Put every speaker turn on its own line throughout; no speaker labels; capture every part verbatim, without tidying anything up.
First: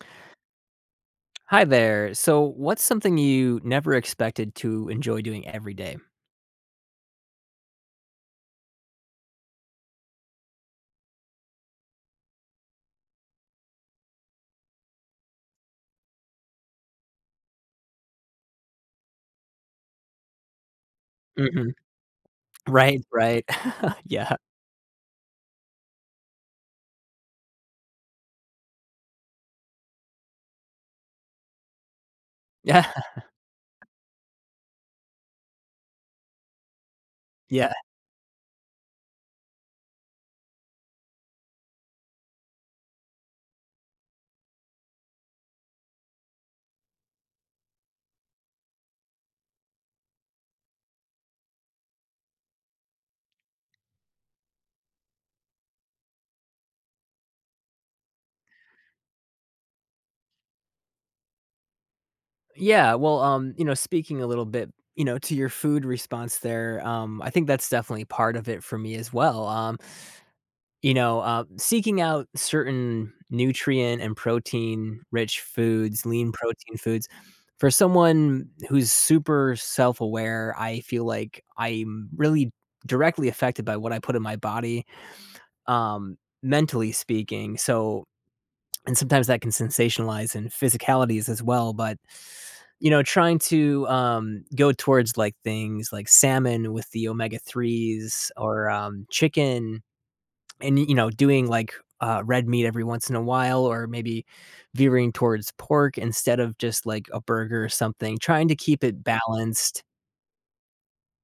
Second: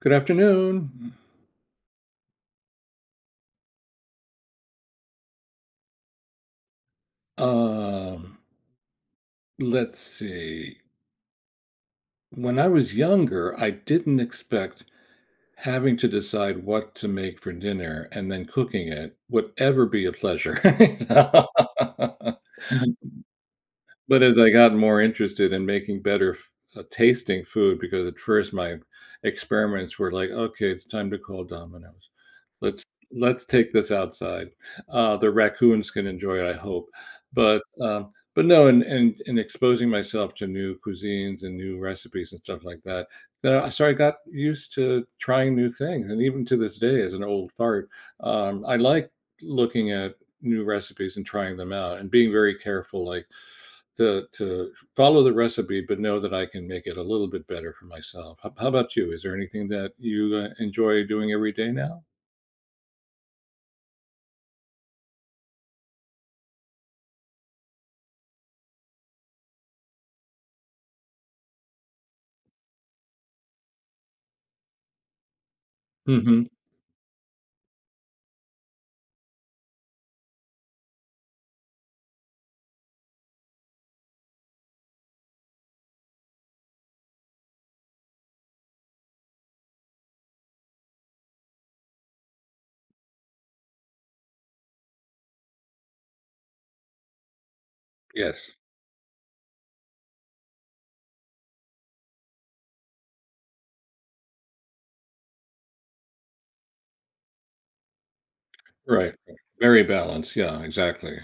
Good afternoon.
Hi there, so, what's something you never expected to enjoy doing every day?
Um Let's see. When I was younger, I didn't expect, having to decide what to make for dinner, and then cooking it, would ever be a pleasure.
Mhm, right, right.
But
Yeah.
as I got more interested in making better f uh, tasting food, because at first my experiments were like, "Okay, it's time to call Domino's. Let's
Yeah.
let's take this outside," uh, "The raccoons can enjoy it, I hope." But,
Yeah.
uh, but no, and and and exposing myself to new cuisines and new recipes and stuff like that, uh, so I got used to trying new things, and even to this day, as an old fart, um, I like looking at new recipes and trying them out and being very careful, like, to to follow the recipe, but know that I can make it a little bit better for myself. How b how about you, is there anything that you, uh, enjoy doing every day now?
Yeah. Well, um, you know, speaking a little bit, you know, to your food response there, um, I think that's definitely part of it for me as well, um, you know, um, seeking out certain nutrient and protein rich foods lean
Mhm.
protein foods, for someone who's super self-aware, I feel like I'm really directly affected by what I put in my body, um, mentally speaking so and sometimes that can sensationalize in physicalities as well, but, you know, trying to, um, go towards, like, things like salmon, with the omega threes
Yes.
or, um, chicken and, y you know, doing, like, uh, red meat, every once in a while, or maybe veering towards pork instead of just, like, a burger or something trying to keep it
Right, very
balanced
balanced. Yeah, exactly.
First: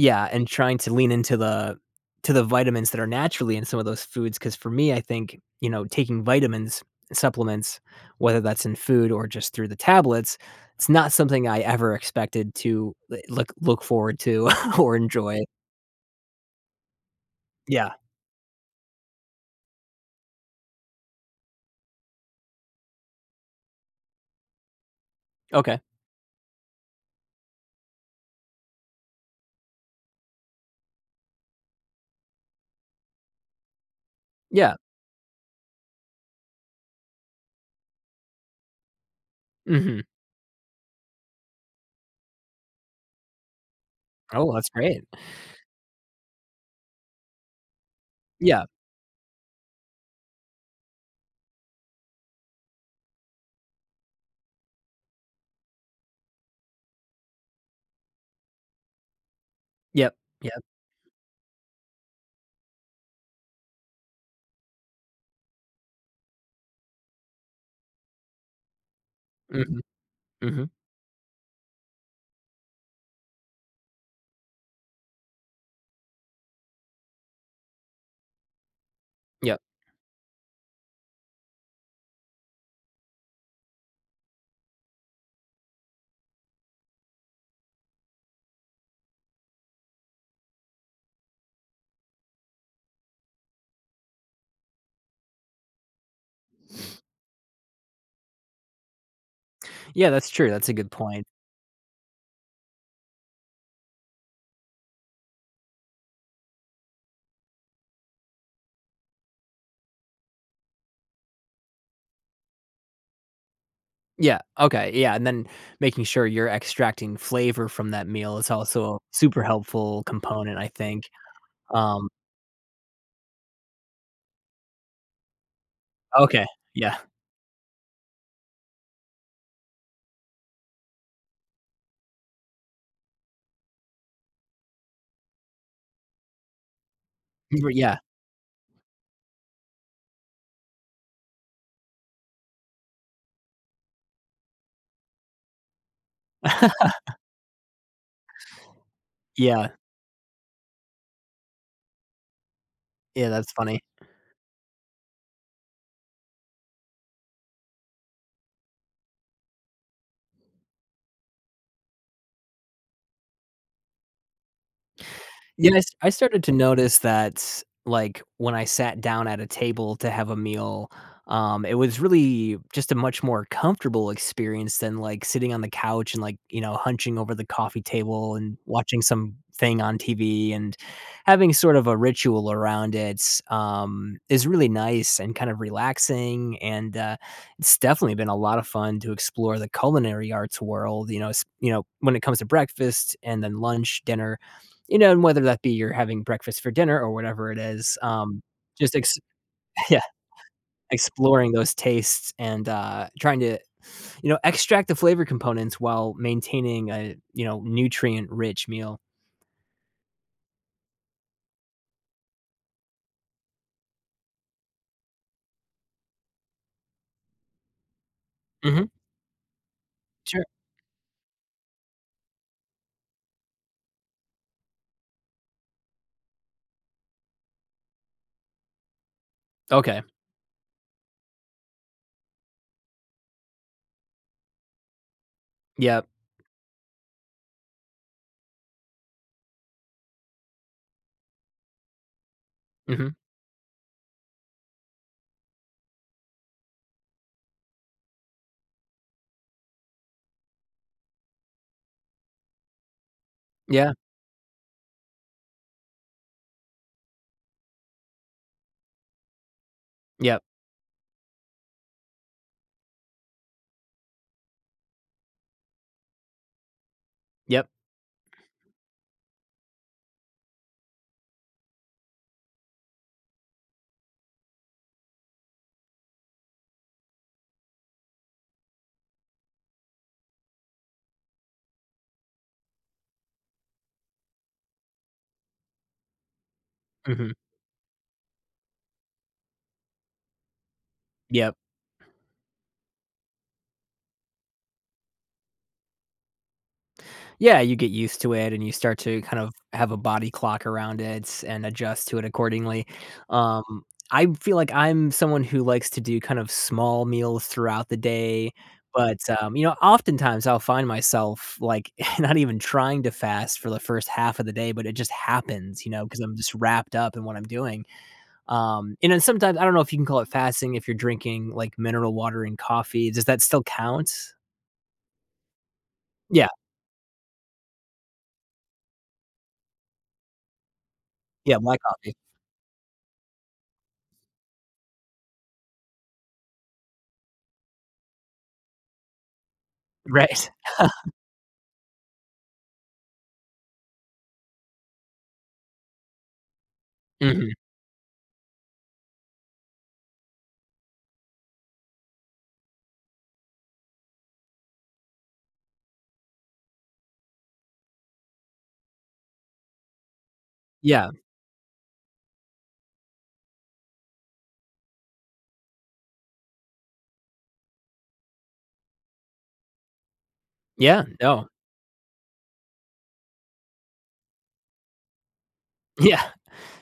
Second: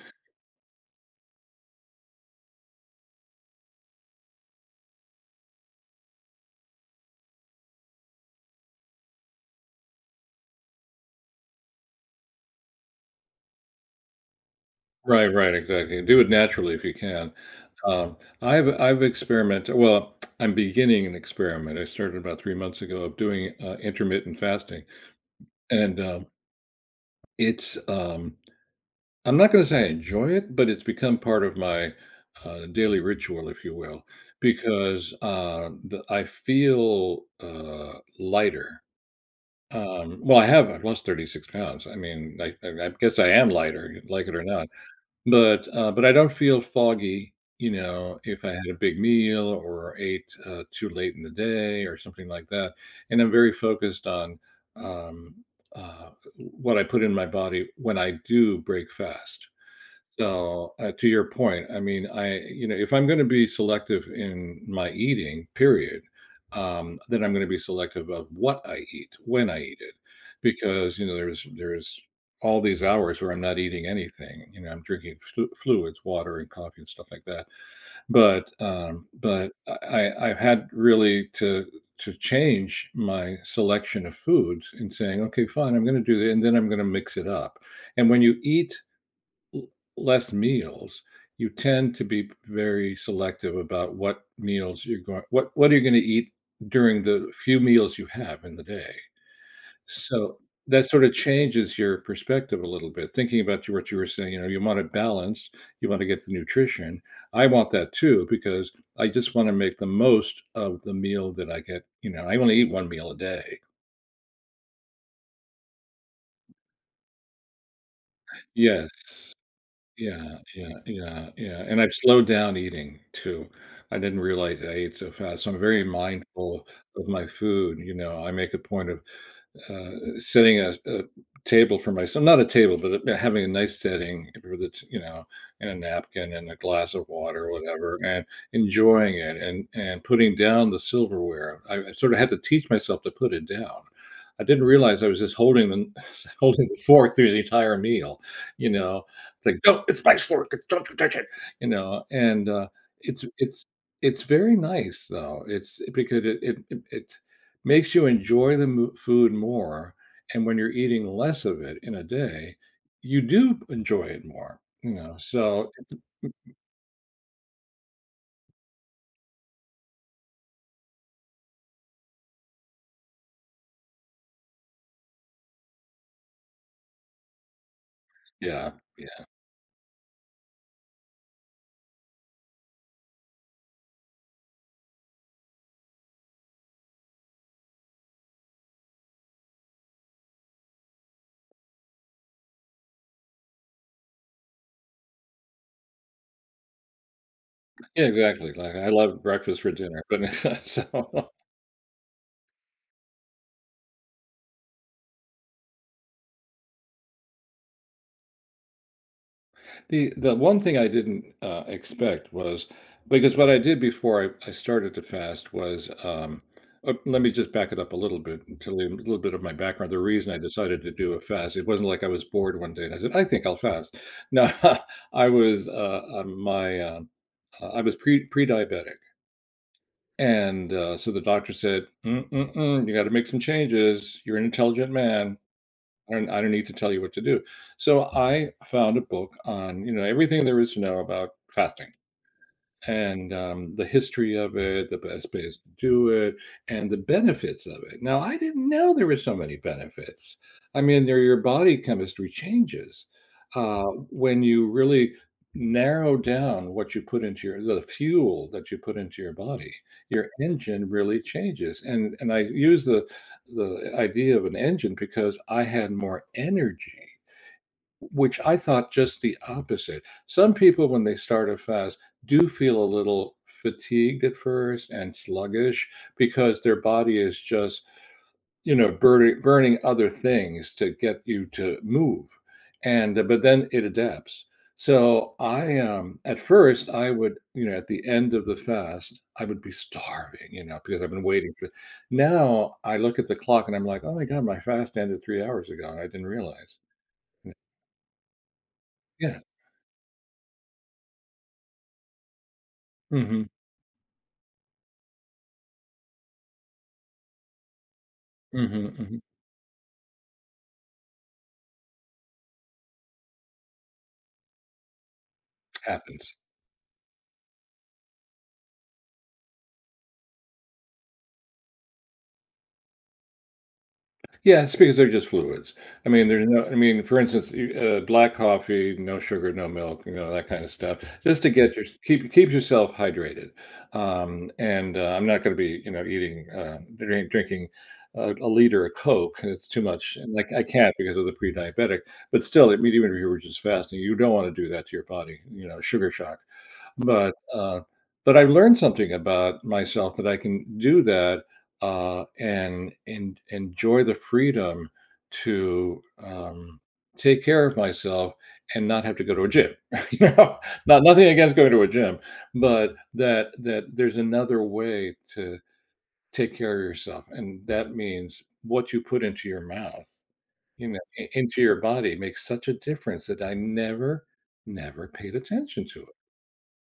Yeah, and trying to lean into the to the vitamins that are naturally in some of those foods, 'cause for me, I think, you know, taking vitamins and supplements, whether that's in food or just through the tablets, it's not something I ever expected to, eh, l look look forward to or
Right,
enjoy.
right, exactly. Do it naturally if you can.
Yeah.
Um, I've I've experiment well, I'm beginning an experiment, I started about three months ago of doing, uh, intermittent fasting.
Okay.
And, um it's, um I'm not gonna say I enjoy it, but it's become part of my, uh, daily ritual, if you will,
Yeah.
because, uh, the I feel, uh, lighter.
Mhm.
Um, well, I have I've lost thirty-six pounds. I mean, like, I I guess I am lighter, l like it or
Oh,
not.
that's great.
But, uh, but I don't feel foggy, you know, if I
Yeah.
had a big meal or ate, uh, too late in the day or something like that. And I'm very focused on, um, uh, w what I put in my body when I do break fast.
Yep, yep.
So uh, to your point, I mean, I you know, if I'm gonna be selective in my eating, period, um, then I'm gonna be selective of what I eat, when I eat
Mhm.
it,
Mhm.
because, you know, there is there is all these hours where I'm not eating anything. You know, I'm drinking fl fluids- water, and coffee, and stuff like that. But, um but
Yep.
I I I've had really to to change my selection of foods and saying, "Okay, fine. I'm gonna do it, and then I'm gonna mix it up." And when you eat l less meals, you tend to be very selective about what meals you're goin what what you're gonna eat during the few meals you have in the day.
Yeah,
So,
that's true. That's a
that
good
sorta
point.
changes your perspective a little bit, thinking about you're what you were saying, you know, you wanted balance, you wanna get the nutrition; I want that too because, I just wanna make the most of the meal that I get, you know I only eat one meal a day.
Yeah, okay, yeah, and then, making sure you're extracting flavor from that meal is
Yes.
also super helpful
Yeah,
component, I
yeah,
think,
yeah, yeah, and I've
um
slowed down eating too, I didn't realize I ate so fast, so I'm very
Okay,
mindful
yeah.
of my food, you know? I make a point of, uh, sitting at a table for mys not a table, but, uh, having a nice setting where the t you know, and a napkin and a glass of water or
M great,
whatever,
yeah.
and enjoying it and and putting down the silverware, I I sort of had to teach myself to put it down. I didn't realize I was just holding the kn holding the fork through the entire meal, you know? It's like,
Yeah.
"No, it's my fork. Eh don't you touch it," you know, and, uh, it's
Yeah, that's
it's
funny.
it's very nice, though, it's because it it it makes you enjoy the m food more. And when you're eating less of it in a day, you do enjoy it more, you know? So.
Yes, I started to notice that, like, when I sat down at a table to have a meal, um, it was really just a much more comfortable experience than, like, sitting on the couch and, like, you know, hunching over the coffee table and
Yeah,
watching
yeah.
something on TV and having sort of a ritual around it, um, is really nice and kind of relaxing, and, uh, it's definitely been a lot of fun to explore the culinary arts world, you know s you know, when it comes to breakfast and then lunch, dinner, you know, and whether that be you're having breakfast for dinner or whatever it is,
Yeah,
um,
exactly, like, I
just ex
love breakfast for dinner,
Yeah.
but so
Exploring those tastes and, uh, trying to, you know, extract the flavor components while maintaining a, you know, nutrient rich meal.
The the one thing I didn't, uh, expect was because what I did before I I started to fast was, um, uh let me just back it up a little bit to
Mhm.
leave a little bit of my background, the reason I
Sure.
decided to do a fast, it wasn't like I was bored one day and I said, "I think I'll fast." No I was, uh, uh, my uh, I was pre pre-diabetic.
Okay.
And, uh, so the doctor said, "Mm-mm-mm, you gotta make some changes. You're an intelligent man,
Yep.
and I don't need to tell you what to do," so I found a book on, you know, everything there is to know about fasting
Mhm.
and, um, the history of it, the best bays to do it, and the benefits of it, now I didn't know there were so many benefits. I mean, they're your body chemistry changes, uh,
Yeah.
when you really narrow down what you put into your the fuel that you put into your body, your
Yep.
engine really changes, and and I use the the idea of an engine because I had more energy,
Yep.
w which I thought just the opposite. Some people, when they start a fast, do feel a little fatigued, at first, and sluggish because their body is just, you know, burning burning other things to get you to move, and but then it adapts. So I, um at first, I
Mhm.
would you know, at the end of the fast, I would be starving, you know, because I've been waiting
Yep.
for now I look at the clock, I'm like, "Oh my god. My fast ended three hours ago, and I didn't realize."
Yeah, you get used to it, and you start to, kind
Yeah.
of, have a body clock around it and adjust to it, accordingly.
Mhm.
Um, I feel like I'm someone who likes to do, kind of, small meals throughout the day,
Mhm,
but,
mhm.
um, you know, oftentimes, I'll find myself, like, not even trying to fast for the first half of the day, but it just happens, you know, 'cause
Happens.
I'm just wrapped up in what I'm doing, um, and then sometimes, I don't know if you can call it fasting if you're drinking, like, mineral water and coffee, does that still count?
Yes, because they're just fluids, I mean, there's
Yeah.
no I mean, for instance, you uh, black coffee, no sugar, no milk, you know, that kinda stuff, just to
Yeah,
get
black
your
coffee.
keep keep yourself hydrated, um, and, uh, I'm not gonna be, you know, eating, uh dr drink drinking, a a liter of Coke 'cause it's too much, and,
Right.
like, I can't because of the pre-diabetic, but still, we do it we were just fasting. You don't wanna do that to your body, you know- sugar shock, but,
Mhm.
uh but I learned something about myself that I can do that, uh, and en enjoy the freedom to, um, take care of myself and not have to go to a gym, you know? Not
Yeah.
nothing against going to a gym, but that that there's another way to take care of yourself, and that means what you put into your mouth, you know
Yeah,
i
no.
into your body makes such a difference that I never, never paid attention to it.
Yeah.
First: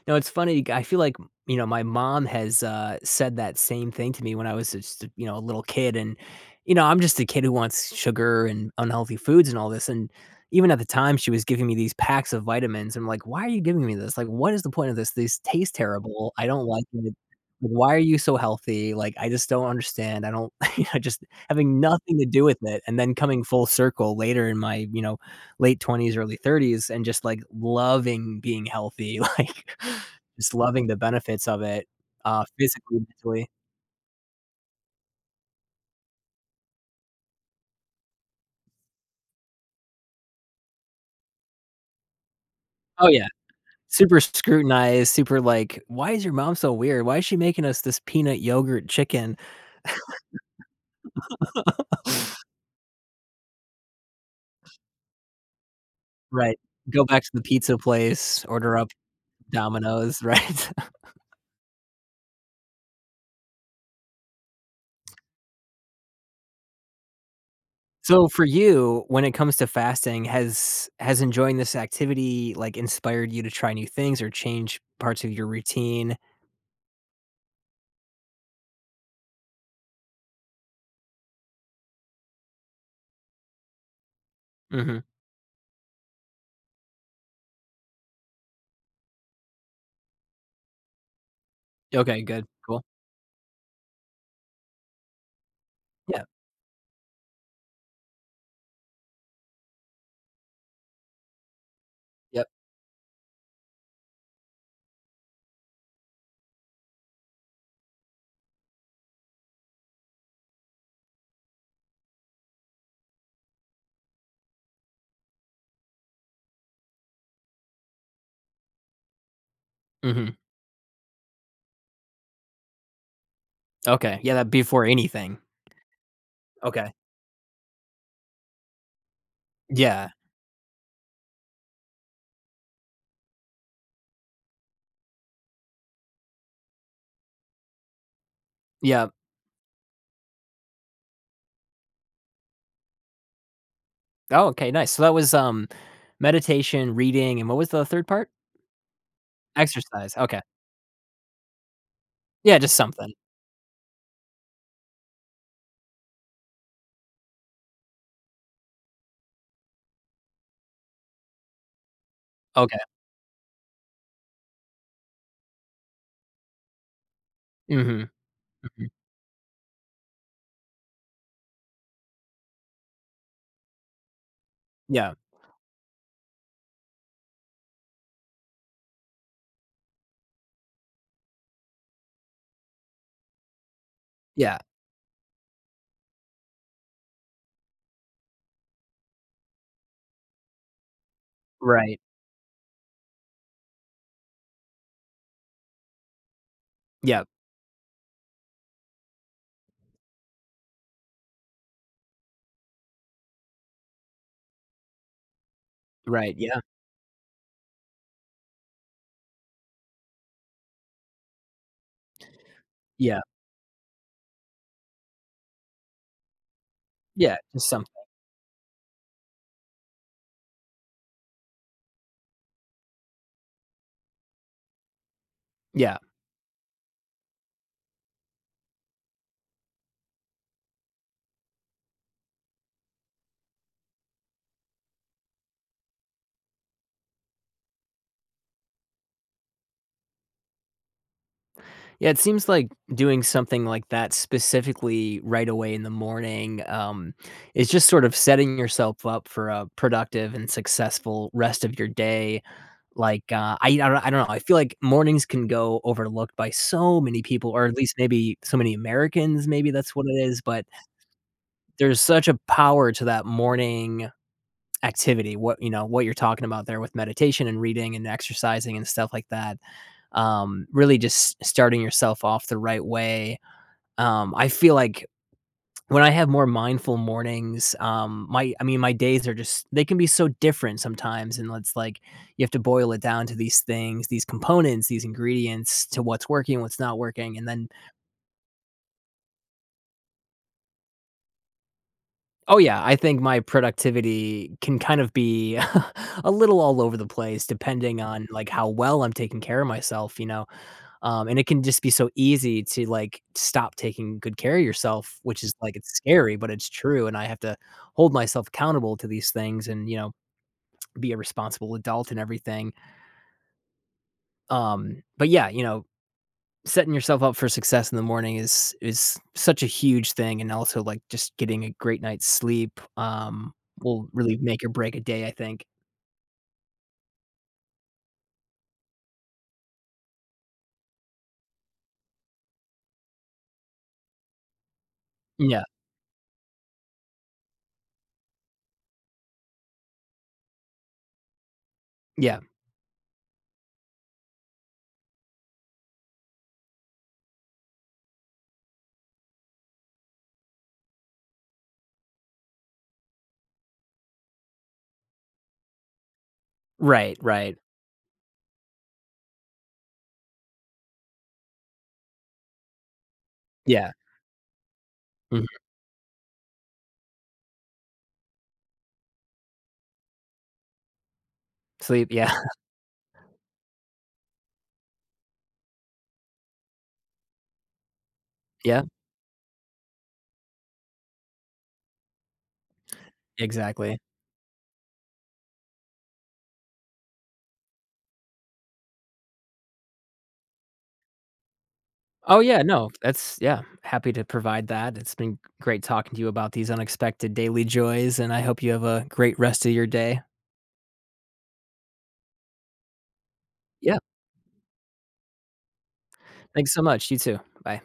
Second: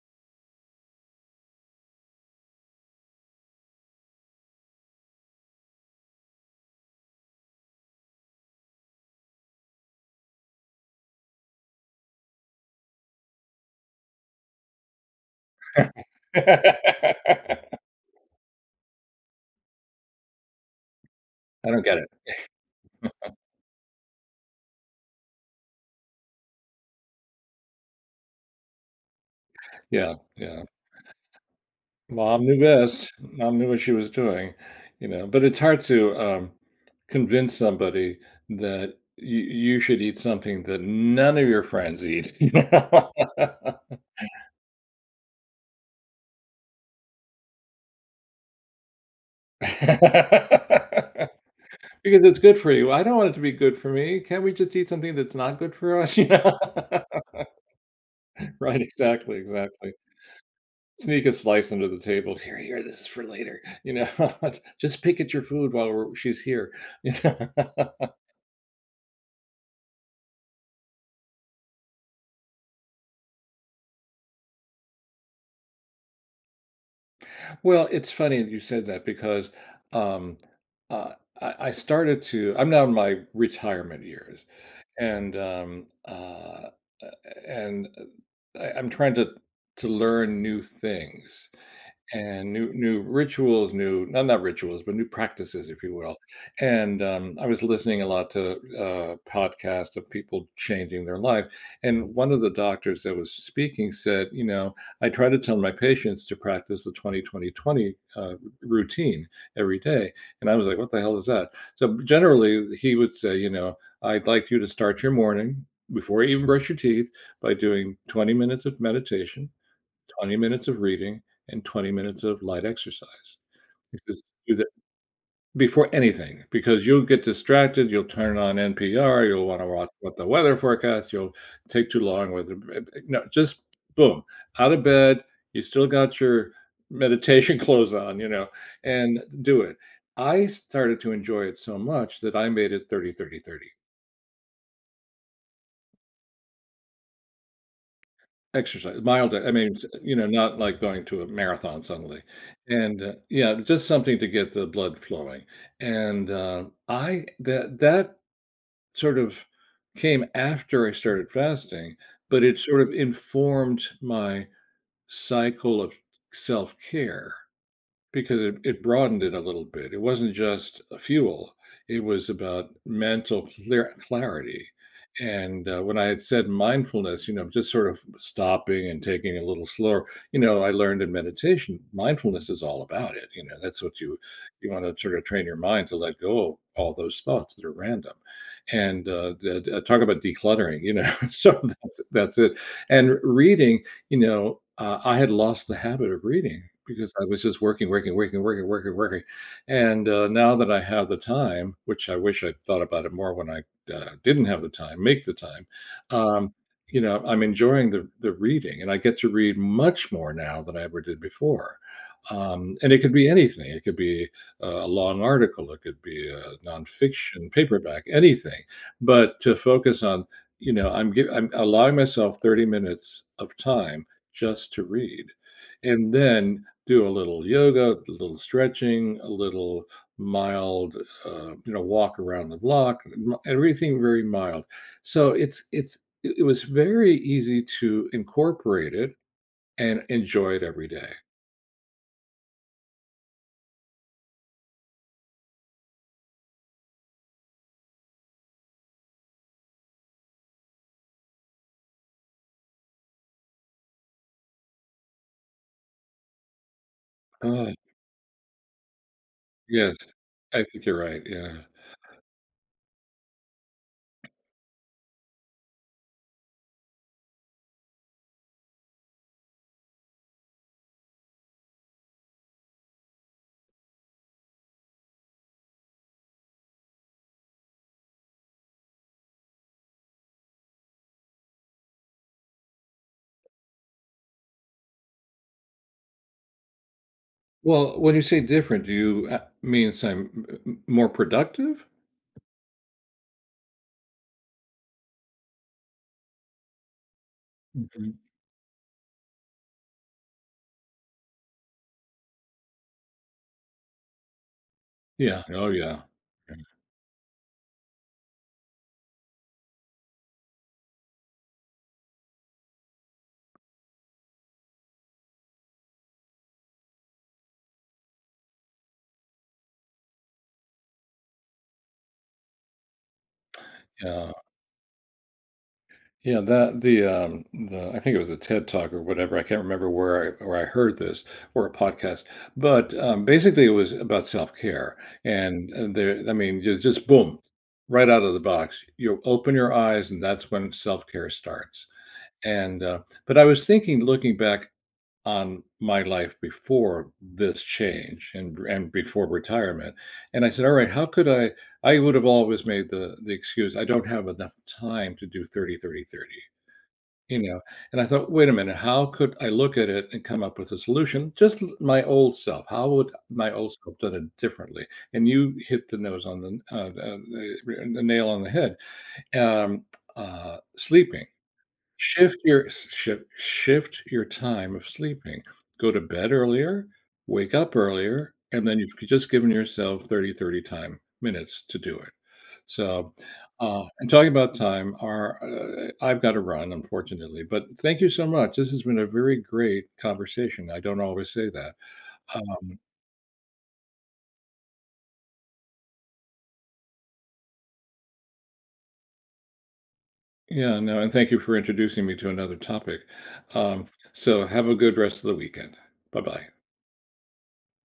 No, it's funny, g I feel like m you know, my mom has, uh, said that same thing to me when I was just, you know, a little kid, and, you know, I'm just a kid who wants sugar and unhealthy foods and all this, and even at the time, she was giving me these packs of vitamins. I'm like, "Why are you giving me this, like, what is the point of this? This tastes terrible. I don't like it. Why are you so healthy, like, I just don't understand." I don't I just
I
having
don't get it.
nothing to do with it, and then coming full circle later in my, you know, late twenties, early thirties and just, like, loving being healthy, like,
Yeah,
just
yeah.
loving the benefits of it,
Mom
uh,
knew
physically and
best.
mentally.
Mom knew what she was doing, you know, but it's hard to, um, convince somebody that y you should eat something that none of your friends eat.
Oh, yeah. Super s scrutinized, super like, "Why is your mom so weird? Why is she making us this peanut yogurt chicken?"
"Because it's good for you." "I don't want it to be good for me. Can't we just eat something that's not good for us, you know?"
Right, go back to the pizza place, order
Right,
up D
exactly, exactly.
Domino's, right?
Sneak a slice under the table. "Here, here, this is for later." You know? "Just pick at your food while we're she's here."
So for you, when it comes to fasting, has has enjoying this activity, like, inspired you to try new things, or change parts of your routine?
Well, it's funny that you said that because, um, uh, I- I started to I'm now in my retirement years,
Mhm.
and, um, uh, a a and, uh, I I'm trying to to learn new things
Okay, good,
and new
cool.
new rituals, new no, not rituals, but new practices, if you will,
Yep.
and, um, I was listening a lot to, uh, podcasts of people changing their life, and one of
Yep.
the doctors that was speaking said, you know, "I try to tell my patients to practice the twenty, twenty, twenty, uh, routine, every day." And I was like, "What the hell is that?" So, generally, he would say, you know, "I'd like you to start your morning, before you even brush your teeth, by doing twenty minutes of meditation,
Mhm.
twenty minutes of reading, and twenty minutes of light exercise."
Okay.
Because
Yeah, that'd
do
be
tha
for anything.
before anything, because
Okay.
you'll get distracted, you'll turn on NPR, you'll wanna watch
Yeah.
what the weather forecast, you'll take too long with, uh, bre b no, just boom, out of bed, you still got your meditation clothes on, you know,
Yep.
and do it. I started to enjoy it so much that I made it thirty, thirty, thirty.
Oh, okay, nice. So, that was, um, meditation, reading, and what was the third part?
Exercise mild, uh, I mean, s uh, you
Exercise,
know,
okay.
not like going to a marathon suddenly.
Yeah, just
And, uh
something.
Yeah, just something to get the blood flowing. And, uh, I that that sort of came after I started fasting, but it
Okay.
sort of informed my cycle of self-care
Mhm.
becau it
Mhm.
broadened it a little bit. It wasn't just a fuel, it was about mental clar clarity,
Yeah.
and, uh, when I had said mindfulness, you know, just sort of stopping and taking it a little slower. You know, I learned in meditation, mindfulness is all about it, you know, that's what you
Yeah.
you wanna sort of train your mind to let go of all those thoughts that are random. And, uh da da talk about decluttering, you know, sometimes
Right.
it that's it. And r reading, you know, uh, I had lost the habit of reading because I
Yep.
was just working, working, working, working, working, working, and, uh, now that I have the time, which I wish I thought about it more when I, uh, didn't have the time, make the time,
Right,
um,
yeah.
you know, I'm enjoying the the reading, and I get to read much more now than I ever did before, um, and it could
Yeah.
be anything. It could be, uh, a long article, it could be, uh,
Yeah,
nonfiction,
just something.
paperback, anything. But to focus on, you know, I'm give I'm allowing myself thirty minutes of time just to read,
Yeah.
and then, do a little yoga, a little stretching, a little mild, uh, you know, walk around the block, [unintelligible] everything very mild. So, it's it's it it was very easy to incorporate it and enjoy it every day.
Yeah, it seems like doing something like that specifically, right away in the morning, um, is just sort of setting yourself up for a productive and successful rest of your day, like, uh, I yeah, I I don't know. I feel like mornings can go overlooked by so many people, or at
Odd.
least maybe so many Americans; maybe that's
Yes,
what it is,
I
but
think you're right, yeah.
there's such a power to that morning activity, what you know, what you're talking about there with meditation and reading and exercising and stuff like that, um, really just starting yourself off the right way. Um, I feel like, when I have more mindful mornings, um, my I mean, my days are just they can be so different sometimes, and l it's like you have to boil it down to these things, these components, these ingredients, to what's working, what's not working, and then
Well, when you say "different," do you, ah means, "I'm m m m more productive?"
Oh, yeah, I think my productivity can kind of be a little all over the place depending
Mhm.
on, like, how well I'm taking care of myself, you know? Um, and it can just be so easy to, like, stop taking good care of yourself, which
Yeah,
is,
oh,
like it's
yeah.
scary, but
Yeah.
it's true, and I have to hold myself accountable to these things and, you know, be a responsible adult and everything. Um, but yeah, you know, setting yourself up for success in the morning is is such a huge thing and also, like, just getting a great night's sleep, um, will
Yeah.
really make or break a day, I think.
Yeah. That the, um, the, uh, I think it was a TED Talk or whatever, I can't remember where I-where I heard this, or a podcast. But, um, basically, it was about self-care,
Yeah.
and, uh there I mean, you just boom. Right out of the box, you open your eyes, and that's when self-care starts.
Yeah.
And uh but I was thinking looking back on my life before this change and and before retirement, and I said, "Alright how could I" I would have always made the the excuse, "I don't have enough time to do thirty thirty thirty."
Right,
You
right.
know? And I thought, "Wait a minute. How could I look at it and come up with a solution? Just th my old self, how would my old
Yeah.
self done it differently?" And
Mhm.
you hit the nose on the, uh uh the re the nail on the head, e um, uh, sleeping.
Sleep, yeah.
Shift your shi shift shift your time of sleeping. Go to bed earlier, wake up earlier, and then
Yeah.
you've just given yourself thirty thirty time minutes to do it. So, uh
Exactly.
and talking about time, our uh eh e I've gotta run, unfortunately, but thank you so much, this has been a very great conversation, I don't always say that,
Oh, yeah,
um
no, that's yeah. Happy to provide that. It's been great talking to you about these unexpected daily joys, and I hope you have a great rest of your day.
Yeah, no, and thank you for introducing me to another topic. Um,
Yeah.
so have a good rest of the weekend. Bye-bye.
Thanks so much. You too. Bye.